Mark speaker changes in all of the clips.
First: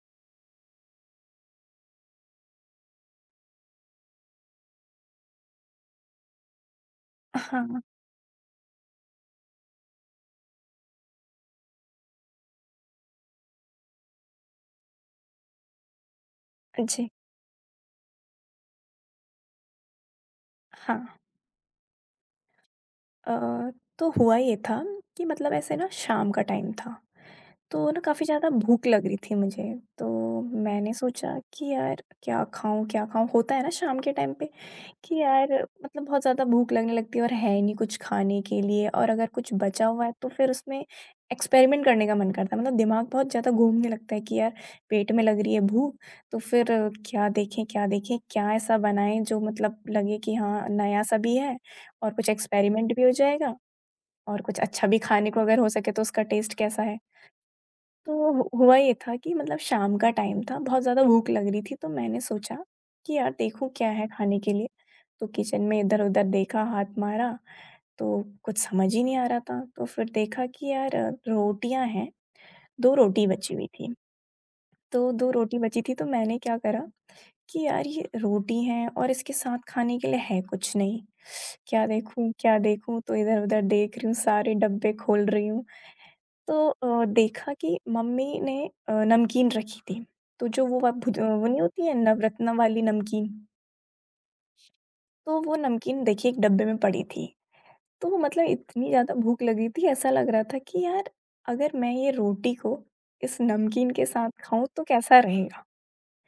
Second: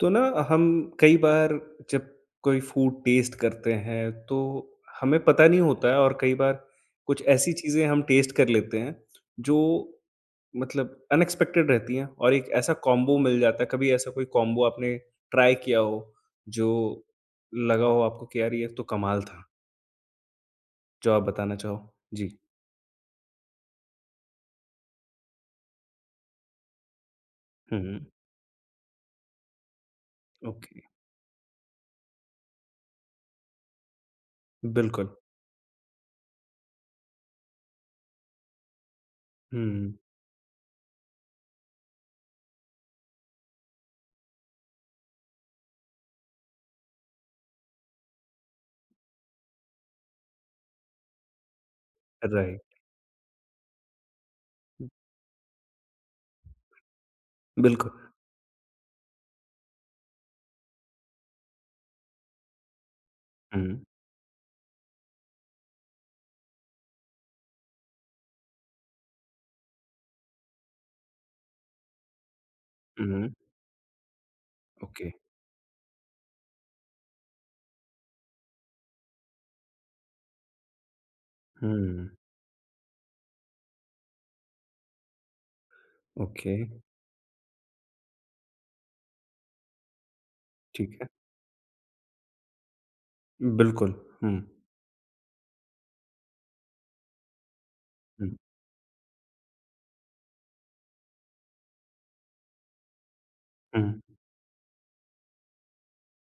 Speaker 1: तो ना हम कई बार जब कोई फूड टेस्ट करते हैं तो हमें पता नहीं होता है और कई बार कुछ ऐसी
Speaker 2: हाँ,
Speaker 1: चीज़ें हम टेस्ट कर लेते हैं जो मतलब अनएक्सपेक्टेड रहती हैं और एक ऐसा कॉम्बो मिल जाता है। कभी ऐसा कोई कॉम्बो आपने ट्राई किया हो जो
Speaker 2: जी,
Speaker 1: लगा हो आपको कि यार ये तो कमाल था?
Speaker 2: हाँ।
Speaker 1: जो आप बताना चाहो। जी।
Speaker 2: अ, तो हुआ ये था कि मतलब ऐसे ना शाम का टाइम था, तो ना
Speaker 1: हुँ,
Speaker 2: काफ़ी ज़्यादा भूख लग रही थी मुझे, तो
Speaker 1: ओके।
Speaker 2: मैंने सोचा कि यार क्या खाऊँ, क्या खाऊँ? होता है ना शाम के टाइम पे
Speaker 1: बिल्कुल।
Speaker 2: कि यार मतलब बहुत ज़्यादा भूख लगने लगती है और है ही नहीं कुछ खाने के लिए और अगर कुछ बचा
Speaker 1: हुँ,
Speaker 2: हुआ है तो फिर उसमें एक्सपेरिमेंट करने का मन करता है मतलब दिमाग बहुत ज़्यादा घूमने लगता है कि यार पेट में लग रही है भूख तो फिर क्या देखें क्या देखें क्या ऐसा बनाएं जो मतलब लगे कि हाँ नया सा भी है और कुछ
Speaker 1: राइट।
Speaker 2: एक्सपेरिमेंट भी हो जाएगा और कुछ अच्छा भी खाने को अगर हो सके तो उसका टेस्ट कैसा है।
Speaker 1: बिल्कुल।
Speaker 2: तो हु हुआ ये था कि मतलब शाम का टाइम था, बहुत ज़्यादा भूख लग रही थी, तो मैंने सोचा कि यार
Speaker 1: हुँ,
Speaker 2: देखूँ क्या है खाने के लिए? तो किचन में इधर-उधर देखा, हाथ मारा, तो कुछ समझ ही नहीं आ रहा था। तो फिर देखा कि यार रोटियाँ हैं, 2 रोटी
Speaker 1: हुँ,
Speaker 2: बची हुई थी।
Speaker 1: ओके।
Speaker 2: तो 2 रोटी बची थी, तो मैंने क्या करा कि यार ये रोटी हैं और इसके साथ खाने के लिए है कुछ नहीं। क्या
Speaker 1: हुँ,
Speaker 2: देखूँ, क्या देखूँ? तो इधर-उधर देख रही हूँ, सारे डब्बे खोल रही हूँ।
Speaker 1: ओके।
Speaker 2: तो देखा कि मम्मी ने नमकीन रखी थी, तो जो वो
Speaker 1: ठीक है।
Speaker 2: वो नहीं होती है नवरत्न वाली नमकीन,
Speaker 1: बिल्कुल। हुँ,
Speaker 2: तो वो नमकीन देखिए एक डब्बे में पड़ी थी। तो वो
Speaker 1: हुँ,
Speaker 2: मतलब इतनी ज़्यादा भूख लगी थी, ऐसा लग रहा था कि यार अगर मैं ये रोटी को इस
Speaker 1: हुँ,
Speaker 2: नमकीन के साथ खाऊँ तो कैसा रहेगा?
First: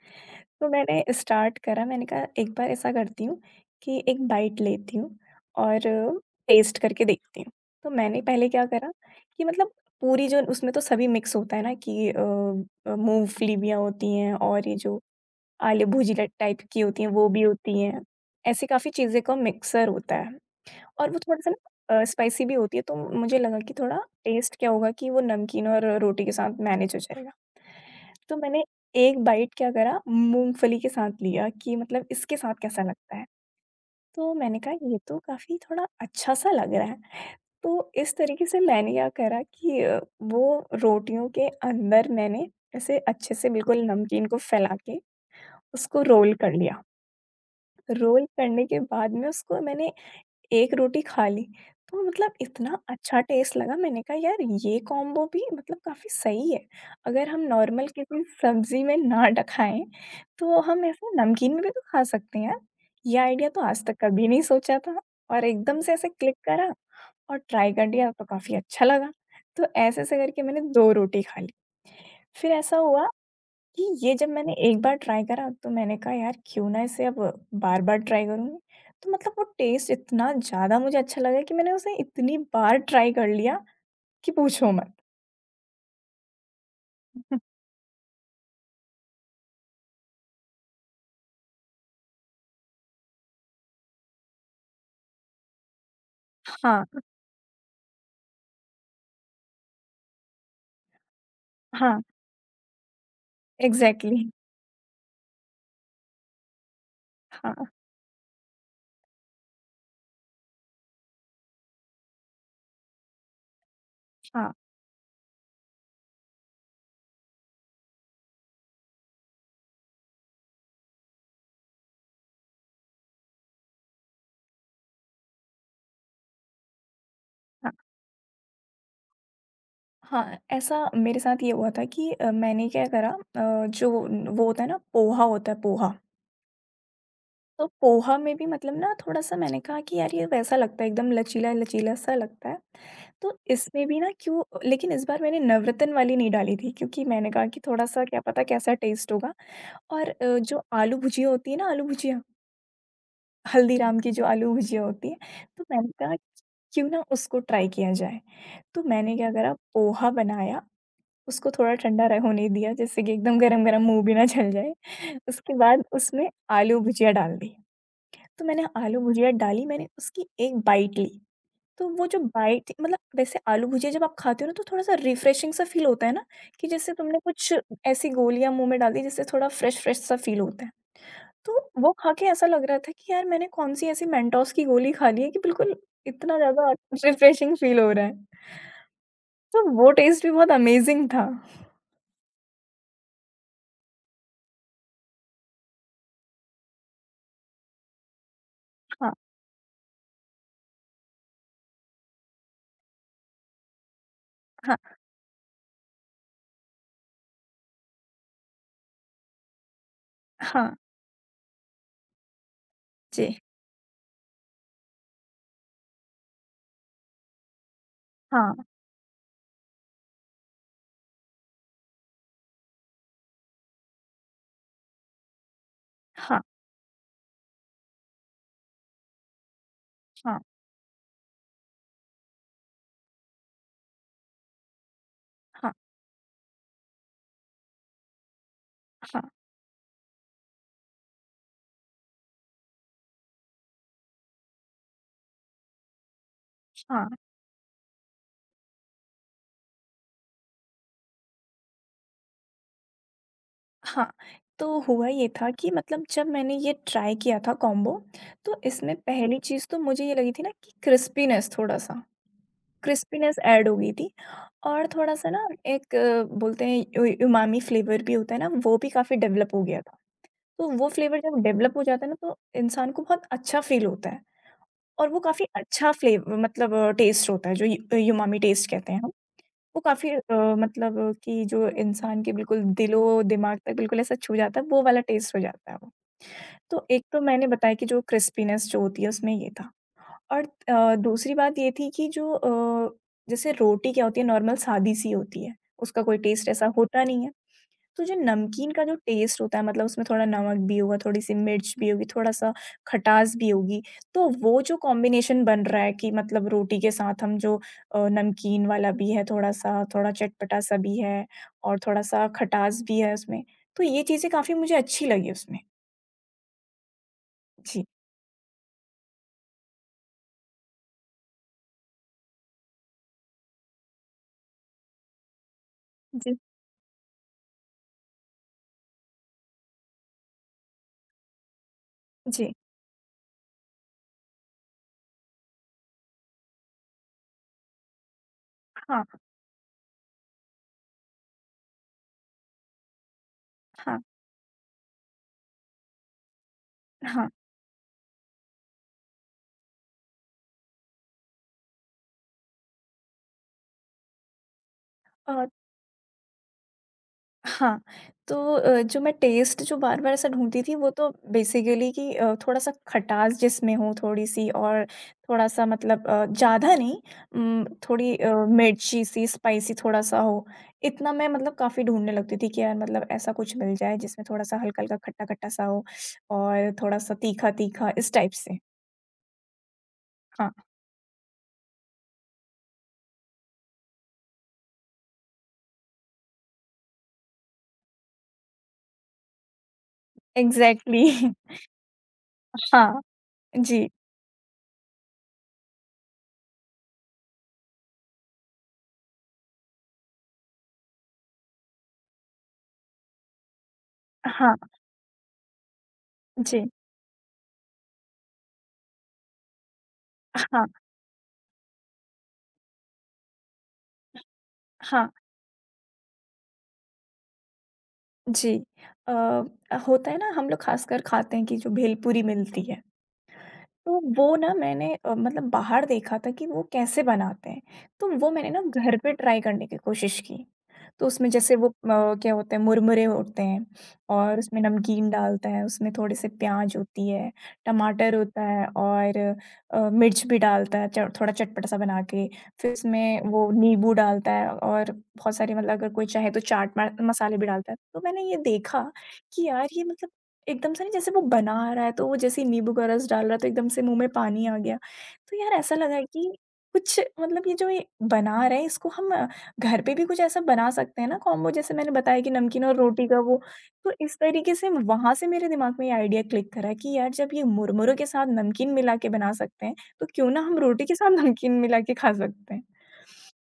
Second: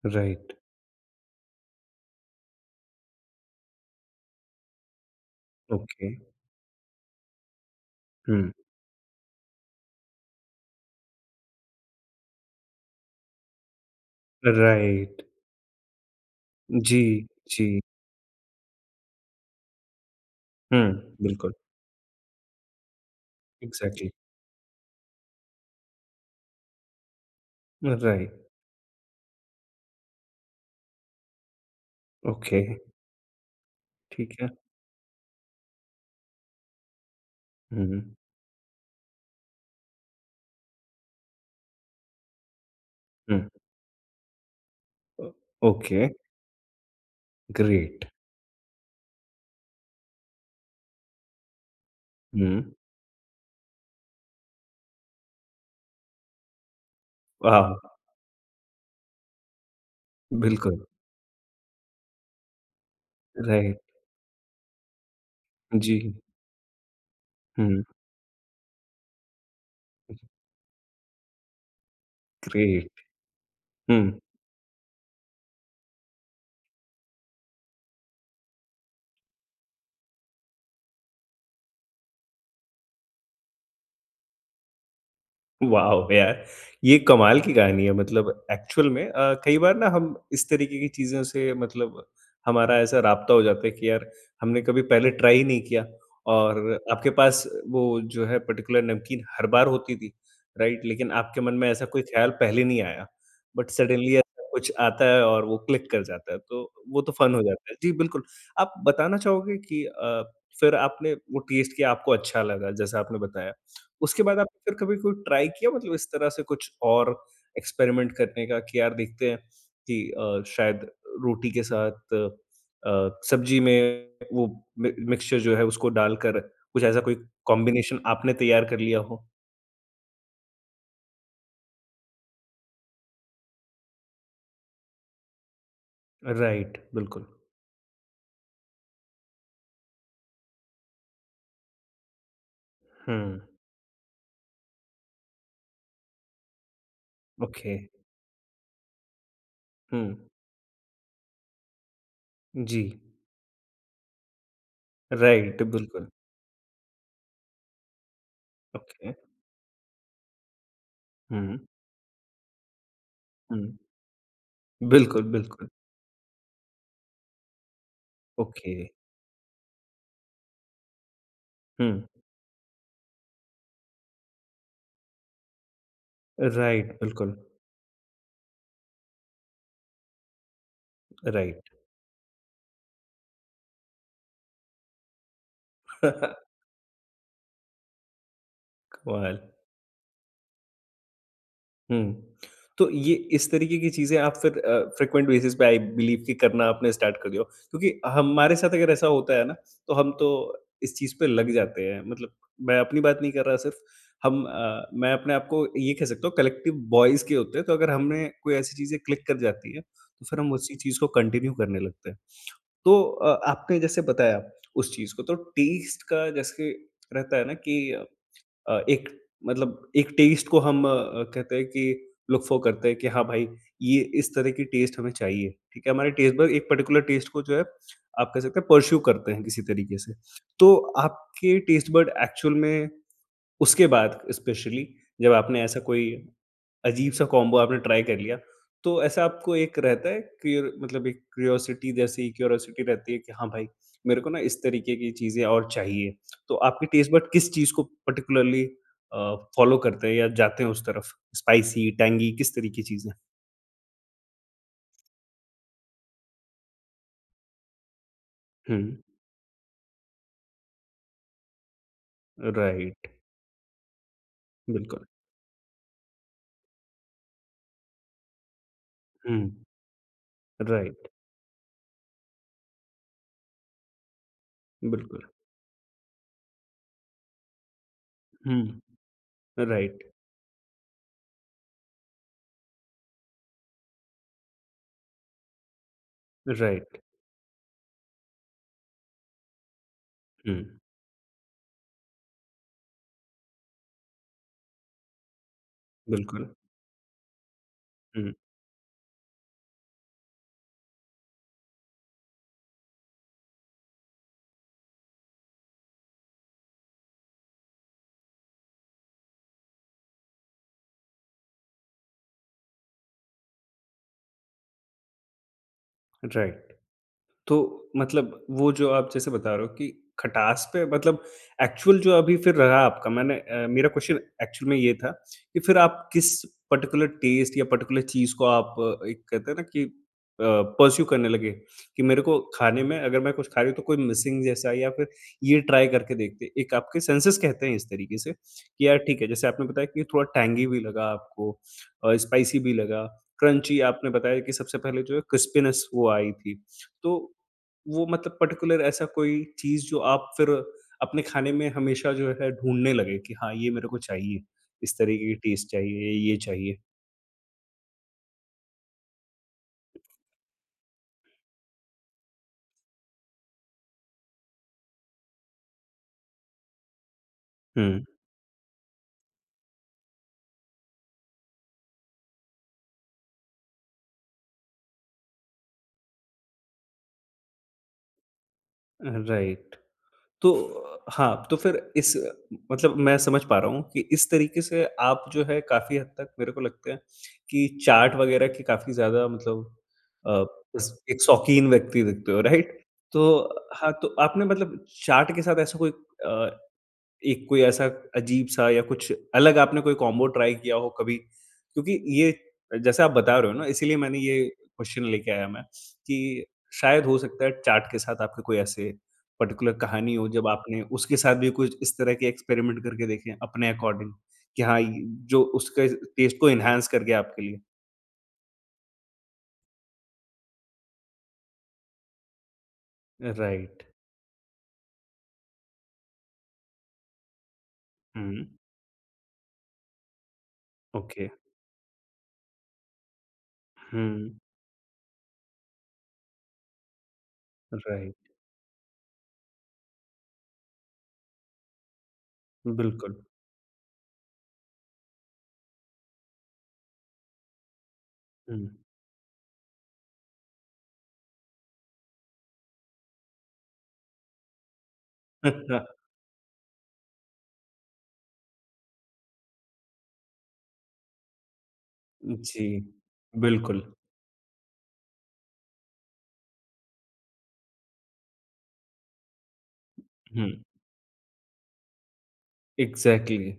Speaker 1: राइट,
Speaker 2: तो मैंने स्टार्ट करा मैंने कहा एक बार ऐसा करती हूँ कि एक बाइट लेती हूँ और
Speaker 1: ओके,
Speaker 2: टेस्ट करके देखती हूँ। तो मैंने
Speaker 1: हुँ,
Speaker 2: पहले क्या करा कि मतलब पूरी जो उसमें तो सभी मिक्स होता है ना कि मूँगफलियाँ होती हैं और ये जो
Speaker 1: राइट,
Speaker 2: आलू भुजिया टाइप की
Speaker 1: जी,
Speaker 2: होती हैं वो भी होती
Speaker 1: जी,
Speaker 2: हैं। ऐसी काफ़ी चीज़ें का मिक्सर होता है। और
Speaker 1: हुँ,
Speaker 2: वो थोड़ा-सा
Speaker 1: बिल्कुल,
Speaker 2: ना स्पाइसी भी होती है तो मुझे लगा कि थोड़ा
Speaker 1: एग्ज़ैक्टली,
Speaker 2: टेस्ट क्या होगा कि वो नमकीन और रोटी के साथ मैनेज हो जाएगा। तो
Speaker 1: राइट,
Speaker 2: मैंने एक बाइट क्या करा मूँगफली के साथ लिया कि मतलब इसके साथ
Speaker 1: ओके,
Speaker 2: कैसा लगता है? तो
Speaker 1: ठीक है,
Speaker 2: मैंने कहा ये तो काफ़ी थोड़ा अच्छा-सा लग रहा है। तो
Speaker 1: हुँ,
Speaker 2: इस तरीके से मैंने क्या करा कि वो रोटियों के अंदर मैंने ऐसे अच्छे
Speaker 1: हुँ,
Speaker 2: से बिल्कुल नमकीन को फैला के
Speaker 1: ओ ओके,
Speaker 2: उसको रोल कर लिया।
Speaker 1: ग्रेट,
Speaker 2: रोल करने के बाद में उसको मैंने एक रोटी खा ली। तो मतलब
Speaker 1: हुँ,
Speaker 2: इतना अच्छा टेस्ट लगा मैंने कहा यार ये कॉम्बो भी मतलब काफ़ी सही है। अगर हम
Speaker 1: वाह!
Speaker 2: नॉर्मल किसी सब्ज़ी में ना ड खाएँ तो
Speaker 1: बिल्कुल,
Speaker 2: हम ऐसे नमकीन में भी तो खा सकते हैं यार। ये आइडिया तो
Speaker 1: राइट,
Speaker 2: आज तक कभी नहीं सोचा था और एकदम से
Speaker 1: जी,
Speaker 2: ऐसे क्लिक करा और ट्राई
Speaker 1: हुँ,
Speaker 2: कर दिया तो काफ़ी अच्छा लगा। तो ऐसे-ऐसे करके मैंने 2 रोटी खा ली। फिर ऐसा
Speaker 1: ग्रेट,
Speaker 2: हुआ कि ये
Speaker 1: हुँ।
Speaker 2: जब मैंने एक बार ट्राई करा तो मैंने कहा यार क्यों ना इसे अब बार-बार ट्राई करूँगी। तो मतलब वो टेस्ट इतना ज़्यादा मुझे अच्छा लगा कि मैंने उसे इतनी बार ट्राई कर लिया कि पूछो मत।
Speaker 1: वाओ! यार, ये कमाल की कहानी है। मतलब एक्चुअल में कई बार ना हम इस तरीके की चीज़ों से मतलब हमारा ऐसा राब्ता हो जाता है कि यार हमने कभी पहले ट्राई ही नहीं किया। और
Speaker 2: हाँ,
Speaker 1: आपके पास वो जो है पर्टिकुलर नमकीन हर बार होती थी, राइट? लेकिन आपके मन में ऐसा
Speaker 2: हाँ,
Speaker 1: कोई ख़्याल पहले नहीं आया, बट सडनली
Speaker 2: एग्ज़ैक्टली।
Speaker 1: ऐसा कुछ आता है और वो क्लिक कर जाता है, तो वो तो फन हो
Speaker 2: हाँ,
Speaker 1: जाता है। जी, बिल्कुल। आप बताना चाहोगे कि फिर आपने वो टेस्ट किया, आपको अच्छा लगा जैसा आपने बताया? उसके बाद
Speaker 2: हाँ,
Speaker 1: आपने फिर कभी कोई ट्राई किया मतलब इस तरह से कुछ और एक्सपेरिमेंट करने का कि यार देखते हैं कि शायद रोटी के साथ सब्जी में वो मि मिक्सचर जो है उसको डालकर कुछ ऐसा कोई
Speaker 2: हाँ,
Speaker 1: कॉम्बिनेशन आपने तैयार कर लिया हो?
Speaker 2: हाँ, ऐसा मेरे साथ ये हुआ था कि मैंने क्या करा जो वो होता है ना पोहा होता है पोहा।
Speaker 1: राइट, बिल्कुल।
Speaker 2: तो पोहा में भी मतलब ना थोड़ा-सा मैंने कहा कि यार ये वैसा लगता है एकदम लचीला-लचीला सा लगता है।
Speaker 1: हुँ,
Speaker 2: तो इसमें भी ना क्यों लेकिन इस बार मैंने नवरत्न वाली नहीं डाली थी क्योंकि मैंने कहा कि
Speaker 1: ओके।
Speaker 2: थोड़ा-सा क्या पता कैसा टेस्ट होगा
Speaker 1: हुँ,
Speaker 2: और जो आलू भुजिया होती है ना आलू भुजिया,
Speaker 1: जी।
Speaker 2: हल्दीराम की जो आलू भुजिया होती है,
Speaker 1: राइट,
Speaker 2: तो मैंने
Speaker 1: बिल्कुल।
Speaker 2: कहा क्यों ना उसको ट्राई किया जाए। तो
Speaker 1: ओके।
Speaker 2: मैंने क्या करा पोहा बनाया, उसको
Speaker 1: हुँ,
Speaker 2: थोड़ा ठंडा र होने दिया जैसे कि एकदम
Speaker 1: हुँ।
Speaker 2: गरम-गरम मुँह भी ना जल जाए।
Speaker 1: बिल्कुल,
Speaker 2: उसके
Speaker 1: बिल्कुल।
Speaker 2: बाद उसमें आलू भुजिया डाल दी। तो मैंने
Speaker 1: ओके।
Speaker 2: आलू भुजिया डाली, मैंने उसकी एक बाइट ली, तो
Speaker 1: हुँ,
Speaker 2: वो जो बाइट मतलब वैसे आलू भुजिया जब आप खाते हो ना तो थोड़ा-सा रिफ्रेशिंग सा फ़ील होता है ना, कि
Speaker 1: राइट,
Speaker 2: जैसे तुमने
Speaker 1: बिल्कुल,
Speaker 2: कुछ ऐसी गोलियाँ मुँह में डाल दी जिससे थोड़ा फ्रेश-फ्रेश सा फ़ील होता है। तो
Speaker 1: राइट।
Speaker 2: वो खा के ऐसा लग रहा था कि यार मैंने कौन-सी ऐसी मेंटोस की गोली खा ली है कि बिल्कुल इतना ज़्यादा रिफ्रेशिंग फ़ील हो रहा है।
Speaker 1: कमाल।
Speaker 2: तो वो टेस्ट भी बहुत अमेज़िंग था।
Speaker 1: हुँ। तो ये इस तरीके की चीज़ें आप फिर फ्रीक्वेंट बेसिस पे आई बिलीव कि करना आपने स्टार्ट कर दिया हो। क्योंकि हमारे साथ अगर ऐसा
Speaker 2: हाँ,
Speaker 1: होता है ना, तो हम तो इस चीज़ पे लग जाते हैं। मतलब मैं अपनी बात नहीं कर रहा सिर्फ़,
Speaker 2: हाँ,
Speaker 1: मैं अपने आप को ये कह सकता हूँ कलेक्टिव बॉयज़ के होते हैं, तो अगर हमने कोई ऐसी चीज़ें क्लिक कर जाती हैं, तो फिर हम
Speaker 2: हाँ,
Speaker 1: उसी चीज़ को कंटिन्यू करने लगते हैं। तो
Speaker 2: जी।
Speaker 1: आपने जैसे बताया उस चीज़ को, तो टेस्ट का जैसे रहता है ना कि
Speaker 2: हाँ,
Speaker 1: अ, एक एक टेस्ट को हम कहते हैं कि लुक फॉर करते हैं कि हाँ भाई, ये इस तरह की टेस्ट हमें चाहिए, ठीक है? हमारे टेस्ट
Speaker 2: हाँ,
Speaker 1: बड एक पर्टिकुलर टेस्ट को जो है आप कह सकते हैं परस्यू करते हैं किसी तरीके से।
Speaker 2: हाँ,
Speaker 1: तो आपके टेस्ट बड एक्चुअल में उसके बाद स्पेशली जब आपने
Speaker 2: हाँ,
Speaker 1: ऐसा कोई अजीब-सा कॉम्बो आपने ट्राई कर लिया, तो
Speaker 2: हाँ,
Speaker 1: ऐसा आपको एक रहता है क्यूर मतलब एक क्यूरियोसिटी जैसी क्यूरियोसिटी रहती है कि हाँ भाई, मेरे को ना इस तरीके की चीज़ें और चाहिए। तो आपके
Speaker 2: हाँ।
Speaker 1: टेस्ट बड किस चीज़ को पार्टिकुलरली फ़ॉलो करते हैं या जाते हैं उस तरफ? स्पाइसी, टैंगी किस तरह की चीज़ें?
Speaker 2: हाँ, तो हुआ ये था कि मतलब जब मैंने ये ट्राई किया था कॉम्बो, तो
Speaker 1: हुँ,
Speaker 2: इसमें पहली चीज़ तो मुझे ये लगी थी ना कि क्रिस्पीनेस थोड़ा-सा,
Speaker 1: राइट,
Speaker 2: क्रिस्पीनेस ऐड हो गई थी और
Speaker 1: बिल्कुल।
Speaker 2: थोड़ा-सा ना एक बोलते हैं उ उमामी फ्लेवर भी होता है ना, वो भी काफ़ी
Speaker 1: हुँ,
Speaker 2: डेवलप हो गया था। तो वो
Speaker 1: राइट,
Speaker 2: फ्लेवर जब डेवलप हो जाता है ना, तो इंसान को बहुत अच्छा फ़ील होता है और वो
Speaker 1: बिल्कुल।
Speaker 2: काफ़ी अच्छा फ्लेव मतलब टेस्ट होता है, जो यू उमामी टेस्ट
Speaker 1: हुँ,
Speaker 2: कहते हैं। वो
Speaker 1: राइट,
Speaker 2: काफ़ी मतलब कि जो इंसान के बिल्कुल दिलो-दिमाग तक बिल्कुल ऐसा छू जाता है, वो वाला टेस्ट हो जाता है वो। तो
Speaker 1: राइट।
Speaker 2: एक तो मैंने बताया कि जो क्रिस्पीनेस जो होती है उसमें ये था और
Speaker 1: हुँ,
Speaker 2: दूसरी बात ये थी कि जो जैसे रोटी क्या होती है नॉर्मल सादी-सी होती है, उसका कोई
Speaker 1: बिल्कुल।
Speaker 2: टेस्ट ऐसा होता नहीं है। तो जो
Speaker 1: हुँ,
Speaker 2: नमकीन का जो टेस्ट होता है मतलब उसमें थोड़ा नमक भी होगा, थोड़ी-सी मिर्च भी होगी, थोड़ा-सा खटास भी होगी, तो वो जो कॉम्बिनेशन बन रहा है कि मतलब रोटी के साथ हम जो नमकीन वाला भी है थोड़ा-सा, थोड़ा चटपटा-सा भी है और थोड़ा-सा खटास भी है उसमें, तो ये चीज़ें काफ़ी मुझे अच्छी लगी उसमें।
Speaker 1: राइट। तो
Speaker 2: जी।
Speaker 1: मतलब वो जो आप जैसे बता रहे हो कि खटास पे मतलब एक्चुअल जो अभी फिर रहा आपका मेरा क्वेश्चन एक्चुअल में ये था कि फिर आप किस
Speaker 2: जी,
Speaker 1: पर्टिकुलर टेस्ट या पर्टिकुलर चीज को आप एक कहते हैं ना कि परस्यू करने लगे कि मेरे को
Speaker 2: जी।
Speaker 1: खाने में अगर मैं कुछ खा रही हूँ तो कोई मिसिंग जैसा या फिर ये ट्राई करके देखते एक आपके सेंसेस कहते हैं इस तरीके से कि यार
Speaker 2: हाँ,
Speaker 1: ठीक है जैसे आपने बताया कि थोड़ा टैंगी भी लगा आपको, स्पाइसी भी लगा, क्रंची
Speaker 2: हाँ,
Speaker 1: आपने बताया कि सबसे पहले जो है क्रिस्पीनेस वो आई थी। तो
Speaker 2: हाँ।
Speaker 1: वो मतलब पर्टिकुलर ऐसा कोई चीज़ जो आप फिर अपने खाने में हमेशा जो है ढूँढने लगे कि हाँ, ये मेरे को चाहिए, इस तरीके
Speaker 2: अ
Speaker 1: की टेस्ट चाहिए, ये चाहिए?
Speaker 2: हाँ, तो जो मैं टेस्ट जो बार-बार ऐसा ढूँढती थी वो तो बेसिकली कि थोड़ा-सा खटास जिसमें हो थोड़ी-सी और थोड़ा-सा मतलब ज़्यादा नहीं उम,
Speaker 1: हुँ,
Speaker 2: थोड़ी मिर्ची-सी स्पाइसी थोड़ा-सा हो। इतना मैं मतलब काफ़ी ढूँढने लगती थी कि यार मतलब ऐसा कुछ मिल जाए जिसमें थोड़ा-सा हल्का-हल्का खट्टा-खट्टा सा हो और थोड़ा-सा तीखा-तीखा इस टाइप से।
Speaker 1: राइट। तो
Speaker 2: हाँ,
Speaker 1: हाँ, तो फिर इस मतलब मैं समझ पा रहा हूँ कि इस तरीके से आप जो है काफ़ी हद तक मेरे को लगता है कि चाट वग़ैरह की काफ़ी ज़्यादा मतलब अ, स
Speaker 2: एग्ज़ैक्टली।
Speaker 1: एक शौकीन व्यक्ति दिखते हो, राइट?
Speaker 2: हाँ,
Speaker 1: तो
Speaker 2: जी।
Speaker 1: हाँ, तो आपने मतलब चाट के साथ ऐसा कोई अ एक कोई ऐसा अजीब-सा या कुछ अलग आपने कोई कॉम्बो ट्राई किया हो कभी? क्योंकि ये जैसे आप बता रहे हो ना इसीलिए मैंने ये
Speaker 2: हाँ,
Speaker 1: क्वेश्चन लेके आया मैं कि
Speaker 2: जी।
Speaker 1: शायद हो सकता है चाट के साथ आपके कोई ऐसे पर्टिकुलर कहानी हो जब
Speaker 2: हाँ,
Speaker 1: आपने उसके साथ भी कुछ इस तरह के एक्सपेरिमेंट करके देखें अपने अकॉर्डिंग कि हाँ, ये
Speaker 2: हाँ।
Speaker 1: जो उसके टेस्ट को एनहांस कर गया आपके लिए।
Speaker 2: जी। होता है ना हम लोग ख़ासकर खाते हैं कि जो भेलपुरी मिलती है,
Speaker 1: राइट।
Speaker 2: तो वो ना मैंने मतलब बाहर देखा था कि वो कैसे बनाते हैं, तो वो
Speaker 1: हुँ,
Speaker 2: मैंने ना घर पे ट्राई करने की कोशिश की। तो
Speaker 1: ओके।
Speaker 2: उसमें जैसे वो क्या होते हैं मुरमुरे होते हैं और
Speaker 1: हुँ,
Speaker 2: उसमें नमकीन डालता है, उसमें थोड़े से प्याज़ होती है, टमाटर
Speaker 1: राइट।
Speaker 2: होता है और मिर्च भी डालता है च थोड़ा चटपटा-सा बना के। फिर
Speaker 1: बिल्कुल।
Speaker 2: उसमें वो नींबू डालता है और बहुत सारे मतलब अगर कोई चाहे तो चाट म मसाले भी डालता है। तो मैंने ये
Speaker 1: हुँ।
Speaker 2: देखा कि यार ये मतलब एकदम से ना जैसे वो बना आ रहा है तो वो जैसे ही नींबू का रस डाल रहा है तो एकदम से मुँह में पानी आ गया। तो यार ऐसा लगा कि कुछ मतलब ये जो ये बना रहे हैं इसको हम घर पे भी कुछ ऐसा बना सकते हैं ना कॉम्बो जैसे मैंने बताया कि नमकीन
Speaker 1: जी,
Speaker 2: और रोटी का वो।
Speaker 1: बिल्कुल।
Speaker 2: तो इस तरीके से वहाँ से मेरे दिमाग में ये आइडिया क्लिक करा कि यार जब ये मुरमुरे के साथ नमकीन मिला के बना सकते हैं, तो क्यों ना
Speaker 1: हुँ,
Speaker 2: हम रोटी के साथ नमकीन मिला के खा सकते हैं।
Speaker 1: एग्ज़ैक्टली।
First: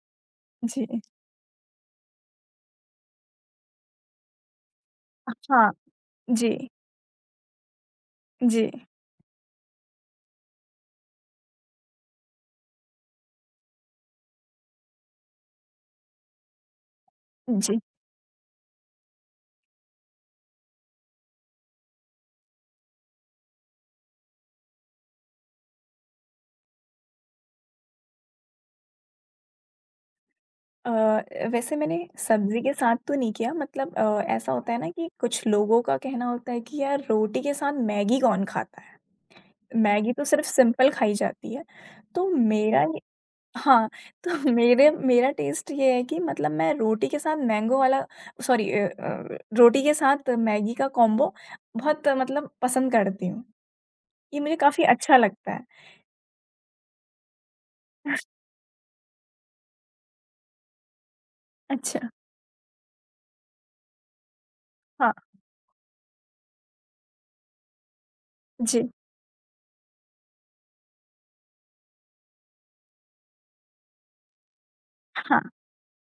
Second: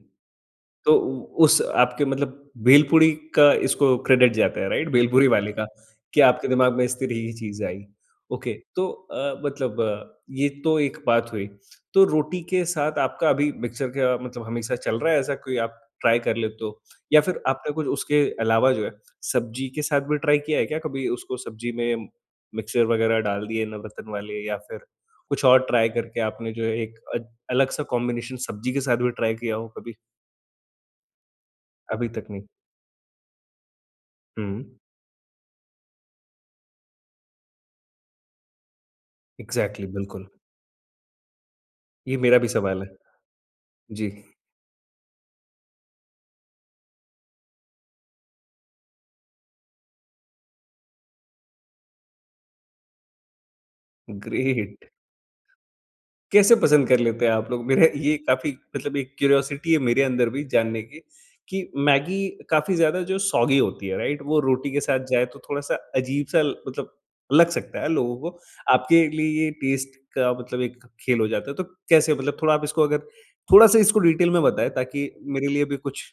Speaker 1: तो
Speaker 2: जी।
Speaker 1: उ उस आपके मतलब भेलपूरी का इसको क्रेडिट जाता है, राइट? भेलपूरी वाले का,
Speaker 2: हाँ।
Speaker 1: कि आपके
Speaker 2: जी,
Speaker 1: दिमाग में इस तरह की चीज़ आई। ओके,
Speaker 2: जी,
Speaker 1: तो मतलब ये तो एक बात हुई। तो रोटी के साथ आपका अभी मिक्सचर का मतलब हमेशा चल रहा है ऐसा कोई आप ट्राई कर लेते हो? या फिर आपने
Speaker 2: जी।
Speaker 1: कुछ उसके अलावा जो है, सब्जी के साथ भी ट्राई किया है क्या कभी उसको सब्जी में मिक्सचर वगैरह डाल दिए नवरत्न वाले या फिर कुछ और ट्राई करके आपने जो है एक अलग-सा कॉम्बिनेशन सब्जी के साथ भी ट्राई किया हो कभी?
Speaker 2: अ, वैसे मैंने
Speaker 1: अभी तक नहीं।
Speaker 2: सब्ज़ी के साथ तो नहीं किया मतलब ऐसा
Speaker 1: हुँ।
Speaker 2: होता है ना कि कुछ लोगों का कहना होता है कि यार रोटी के साथ मैगी कौन खाता है?
Speaker 1: एग्ज़ैक्टली,
Speaker 2: मैगी तो
Speaker 1: बिल्कुल।
Speaker 2: सिर्फ़ सिंपल खाई जाती है।
Speaker 1: ये
Speaker 2: तो
Speaker 1: मेरा भी सवाल
Speaker 2: मेरा
Speaker 1: है।
Speaker 2: ये हाँ,
Speaker 1: जी,
Speaker 2: तो मेरे मेरा टेस्ट ये है कि मतलब मैं रोटी के साथ मैंगो वाला सॉरी अ अ, रोटी के साथ मैगी का कॉम्बो बहुत मतलब पसंद करती हूँ। ये मुझे काफ़ी
Speaker 1: ग्रेट!
Speaker 2: अच्छा लगता है।
Speaker 1: कैसे पसंद कर लेते हैं आप लोग? मेरा ये काफ़ी मतलब एक क्यूरियोसिटी है मेरे अंदर भी जानने की कि
Speaker 2: अच्छा,
Speaker 1: मैगी काफ़ी ज़्यादा जो सॉगी होती है, राइट? वो रोटी के साथ
Speaker 2: हाँ,
Speaker 1: जाए तो थोड़ा-सा अजीब-सा मतलब लग सकता है लोगों को।
Speaker 2: जी।
Speaker 1: आपके लिए ये टेस्ट का मतलब एक खेल हो जाता है, तो कैसे मतलब थोड़ा आप इसको अगर थोड़ा-सा इसको डिटेल में बताएँ ताकि
Speaker 2: हाँ,
Speaker 1: मेरे लिए भी कुछ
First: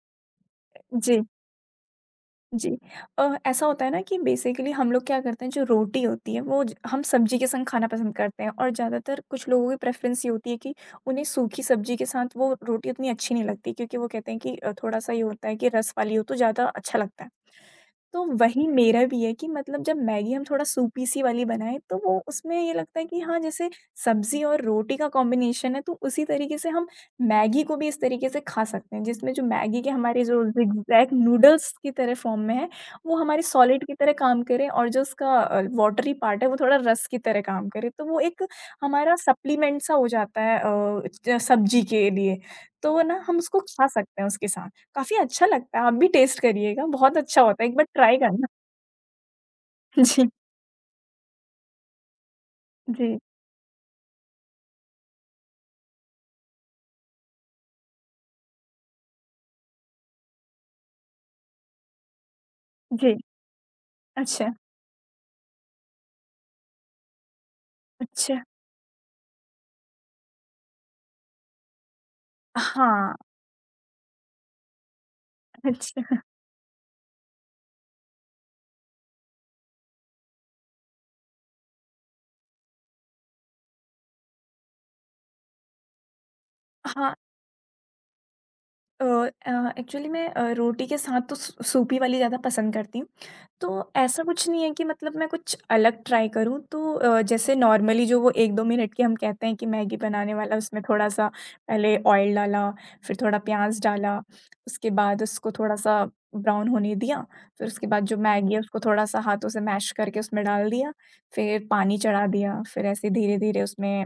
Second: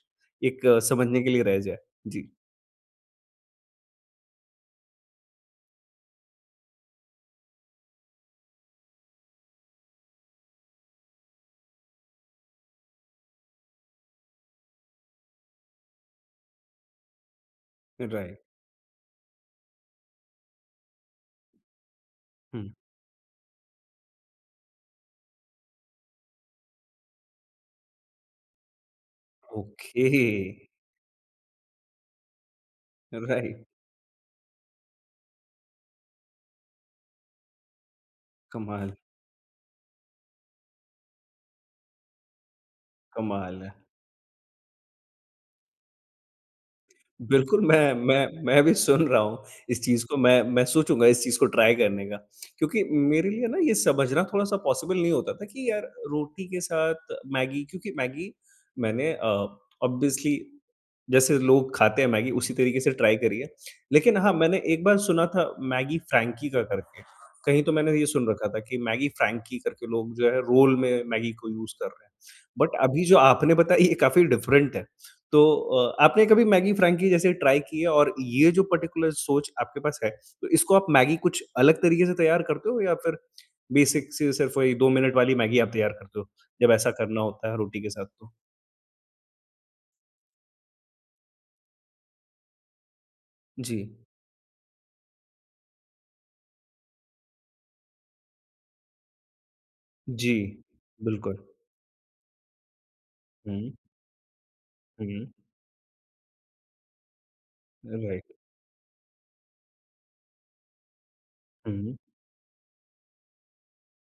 Speaker 1: एक
Speaker 2: जी।
Speaker 1: समझने के लिए रह जाए? जी,
Speaker 2: जी। ऐसा होता है ना कि बेसिकली हम लोग क्या करते हैं जो रोटी होती है वो ज हम सब्जी के संग खाना पसंद करते हैं और ज़्यादातर कुछ लोगों की प्रेफ़रेंस ये होती है कि उन्हें सूखी सब्जी के साथ वो रोटी उतनी अच्छी नहीं लगती क्योंकि वो कहते हैं कि थोड़ा-सा ये होता है कि रस वाली हो तो ज़्यादा अच्छा लगता है। तो
Speaker 1: राइट।
Speaker 2: वही मेरा भी है कि मतलब जब मैगी हम थोड़ा सूपी सी वाली बनाएँ, तो वो उसमें
Speaker 1: हुँ,
Speaker 2: ये लगता है कि हाँ, जैसे सब्ज़ी और रोटी का कॉम्बिनेशन है, तो उसी तरीके से हम मैगी को भी इस तरीके से खा सकते हैं, जिसमें जो मैगी के
Speaker 1: ओके।
Speaker 2: हमारे जो ज़िगज़ैग नूडल्स की तरह फ़ॉर्म में है, वो हमारे
Speaker 1: राइट।
Speaker 2: सॉलिड की तरह काम करें और जो उसका वॉटरी पार्ट है, वो थोड़ा रस की तरह काम करे। तो वो एक
Speaker 1: कमाल,
Speaker 2: हमारा सप्लीमेंट सा हो जाता है अ, ज सब्ज़ी के लिए, तो ना हम उसको
Speaker 1: कमाल है।
Speaker 2: खा सकते हैं उसके साथ। काफ़ी अच्छा लगता है, आप भी टेस्ट करिएगा, बहुत अच्छा
Speaker 1: बिल्कुल,
Speaker 2: होता है, एक बार
Speaker 1: मैं
Speaker 2: ट्राई
Speaker 1: मैं
Speaker 2: करना।
Speaker 1: मैं भी सुन रहा हूँ इस चीज़ को,
Speaker 2: जी,
Speaker 1: मैं सोचूँगा इस चीज़ को ट्राई करने का। क्योंकि
Speaker 2: जी,
Speaker 1: मेरे लिए ना ये समझना थोड़ा-सा पॉसिबल नहीं होता था कि यार रोटी के साथ मैगी क्योंकि मैगी मैंने ऑब्वियसली जैसे लोग खाते हैं मैगी उसी तरीके से ट्राई
Speaker 2: जी।
Speaker 1: करी है। लेकिन हाँ,
Speaker 2: अच्छा,
Speaker 1: मैंने एक बार सुना था मैगी फ्रैंकी का करके, कहीं तो मैंने ये सुन
Speaker 2: अच्छा।
Speaker 1: रखा था कि मैगी फ्रैंकी करके लोग जो है रोल में मैगी को यूज़ कर रहे हैं। बट अभी जो
Speaker 2: हाँ,
Speaker 1: आपने बताई ये काफ़ी डिफरेंट है। तो
Speaker 2: अच्छा।
Speaker 1: आपने कभी मैगी फ्रैंकी जैसे ट्राई की है और ये जो पर्टिकुलर सोच आपके पास है, तो इसको आप मैगी कुछ अलग तरीके से तैयार करते हो या फिर बेसिक से सिर्फ़ वही 2 मिनट वाली मैगी आप तैयार करते हो, जब ऐसा
Speaker 2: हाँ,
Speaker 1: करना होता है रोटी के साथ तो?
Speaker 2: अ एक्चुअली मैं रोटी के साथ तो सू सूपी वाली ज़्यादा पसंद करती हूँ। तो
Speaker 1: जी।
Speaker 2: ऐसा कुछ नहीं है कि मतलब मैं कुछ अलग ट्राई करूँ तो जैसे नॉर्मली जो वो 1-2 मिनट के हम कहते हैं कि मैगी बनाने
Speaker 1: जी,
Speaker 2: वाला उसमें थोड़ा-सा
Speaker 1: बिल्कुल।
Speaker 2: पहले ऑयल डाला, फिर थोड़ा
Speaker 1: हुँ,
Speaker 2: प्याज़ डाला, उसके बाद
Speaker 1: हुँ,
Speaker 2: उसको थोड़ा-सा ब्राउन होने दिया, फिर उसके बाद जो
Speaker 1: राइट।
Speaker 2: मैगी है उसको थोड़ा-सा हाथों से मैश करके उसमें डाल दिया, फिर
Speaker 1: हुँ,
Speaker 2: पानी चढ़ा दिया, फिर ऐसे धीरे-धीरे उसमें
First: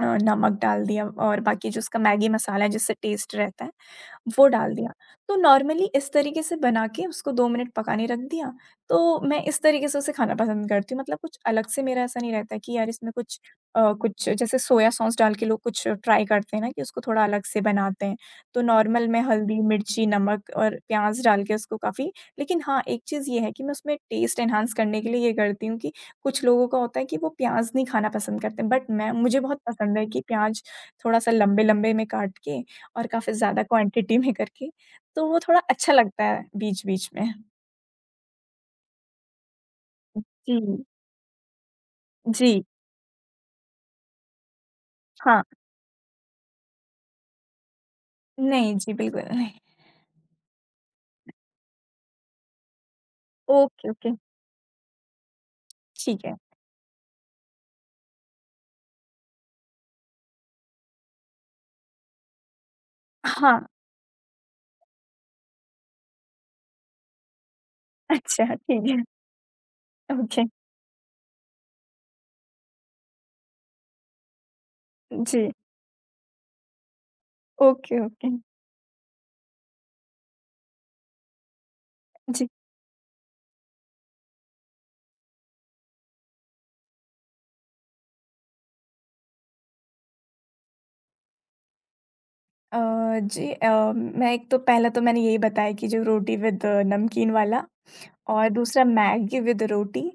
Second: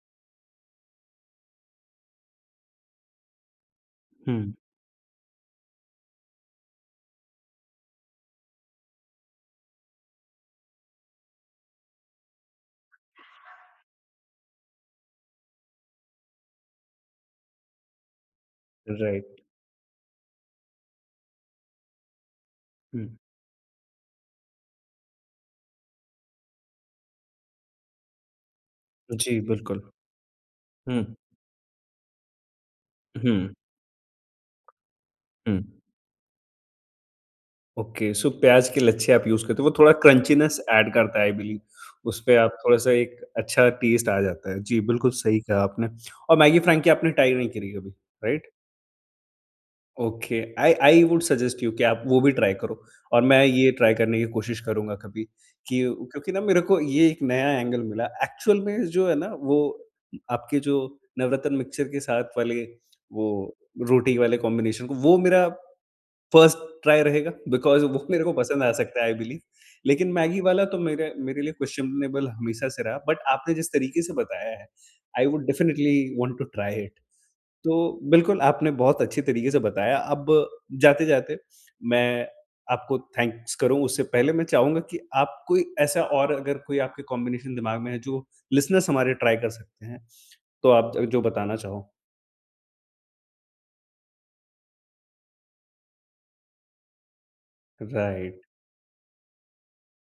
Speaker 2: नमक डाल दिया और बाकी जो उसका मैगी मसाला है जिससे टेस्ट रहता है वो
Speaker 1: हुँ,
Speaker 2: डाल दिया। तो नॉर्मली इस तरीके से बना के उसको 2 मिनट पकाने रख दिया, तो मैं इस तरीके से उसे खाना पसंद करती हूँ। मतलब कुछ अलग से मेरा ऐसा नहीं रहता है कि यार इसमें कुछ जैसे सोया सॉस डाल के लोग कुछ ट्राई करते हैं ना कि उसको थोड़ा अलग से बनाते हैं। तो नॉर्मल मैं
Speaker 1: राइट।
Speaker 2: हल्दी, मिर्ची, नमक और प्याज़ डाल के उसको काफ़ी लेकिन हाँ, एक
Speaker 1: हुँ,
Speaker 2: चीज़ ये है कि मैं उसमें टेस्ट एनहांस करने के लिए ये करती हूँ कि कुछ लोगों का होता है कि वो प्याज़ नहीं खाना पसंद करते, बट मैं
Speaker 1: जी,
Speaker 2: मुझे बहुत
Speaker 1: बिल्कुल।
Speaker 2: पसंद है कि प्याज़
Speaker 1: हुँ,
Speaker 2: थोड़ा-सा लंबे-लंबे में काट के और काफ़ी
Speaker 1: हुँ,
Speaker 2: ज़्यादा क्वांटिटी में करके, तो वो
Speaker 1: हुँ।
Speaker 2: थोड़ा अच्छा लगता है बीच-बीच में।
Speaker 1: ओके, सो प्याज़ के लच्छे आप यूज़ करते हो, वो थोड़ा क्रंचीनेस
Speaker 2: जी,
Speaker 1: ऐड करता है आई बिलीव, उसपे आप
Speaker 2: जी,
Speaker 1: थोड़ा-सा एक अच्छा टेस्ट आ जाता है। जी, बिल्कुल सही
Speaker 2: हाँ।
Speaker 1: कहा आपने। और मैगी फ्रैंकी आपने ट्राई नहीं करी कभी, राइट?
Speaker 2: नहीं, जी, बिल्कुल नहीं।
Speaker 1: Okay, I I would suggest you कि आप वो भी ट्राई करो और मैं ये
Speaker 2: ओके,
Speaker 1: ट्राई
Speaker 2: ओके,
Speaker 1: करने की कोशिश करूँगा कभी। कि
Speaker 2: ठीक
Speaker 1: क्योंकि
Speaker 2: है।
Speaker 1: ना मेरे को ये एक नया एंगल मिला। एक्चुअल में जो है ना वो आपके जो नवरत्न मिक्सचर के साथ वाले वो
Speaker 2: हाँ,
Speaker 1: रोटी वाले कॉम्बिनेशन को वो मेरा फर्स्ट ट्राई रहेगा बिकॉज़ वो मेरे को
Speaker 2: अच्छा,
Speaker 1: पसंद आ
Speaker 2: ठीक
Speaker 1: सकता
Speaker 2: है।
Speaker 1: है आई बिलीव। लेकिन मैगी
Speaker 2: ओके,
Speaker 1: वाला तो मेरे मेरे लिए क्वेश्चनेबल हमेशा से रहा बट आपने जिस तरीके से बताया है, आई वुड
Speaker 2: जी,
Speaker 1: definitely want to try it. तो
Speaker 2: ओके, ओके,
Speaker 1: बिल्कुल आपने बहुत अच्छी तरीके से बताया। अब जाते-जाते मैं
Speaker 2: जी।
Speaker 1: आपको थैंक्स करूँ उससे पहले मैं चाहूँगा कि आप कोई ऐसा और अगर कोई आपके कॉम्बिनेशन दिमाग में है जो लिसनर्स हमारे ट्राई कर सकते हैं, तो आप जो बताना चाहो?
Speaker 2: अ, जी मैं एक तो पहला तो मैंने यही बताया कि जो रोटी विद नमकीन वाला
Speaker 1: राइट।
Speaker 2: और दूसरा मैगी विद रोटी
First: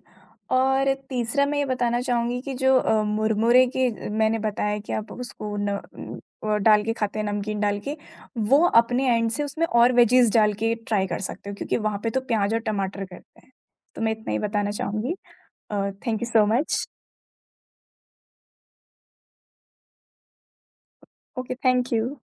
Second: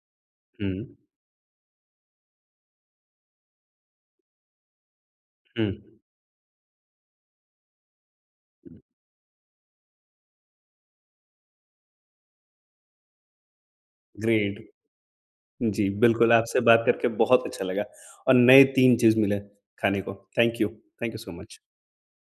Speaker 2: और
Speaker 1: हुँ,
Speaker 2: तीसरा मैं ये बताना चाहूँगी कि जो मुरमुरे की मैंने बताया कि आप उसको
Speaker 1: हुँ।
Speaker 2: न उम, अ, डाल के खाते हैं नमकीन डाल के, वो अपने एंड से उसमें और वेजीज़ डाल के ट्राई कर सकते हो क्योंकि वहाँ पे तो प्याज़ और टमाटर करते हैं। तो मैं इतना ही
Speaker 1: ग्रेट।
Speaker 2: बताना चाहूँगी।
Speaker 1: जी,
Speaker 2: थैंक यू
Speaker 1: बिल्कुल,
Speaker 2: सो
Speaker 1: आपसे बात
Speaker 2: मच।
Speaker 1: करके बहुत अच्छा लगा और नए 3 चीज़ मिले खाने को। Thank you so
Speaker 2: okay,
Speaker 1: much.
Speaker 2: Thank you.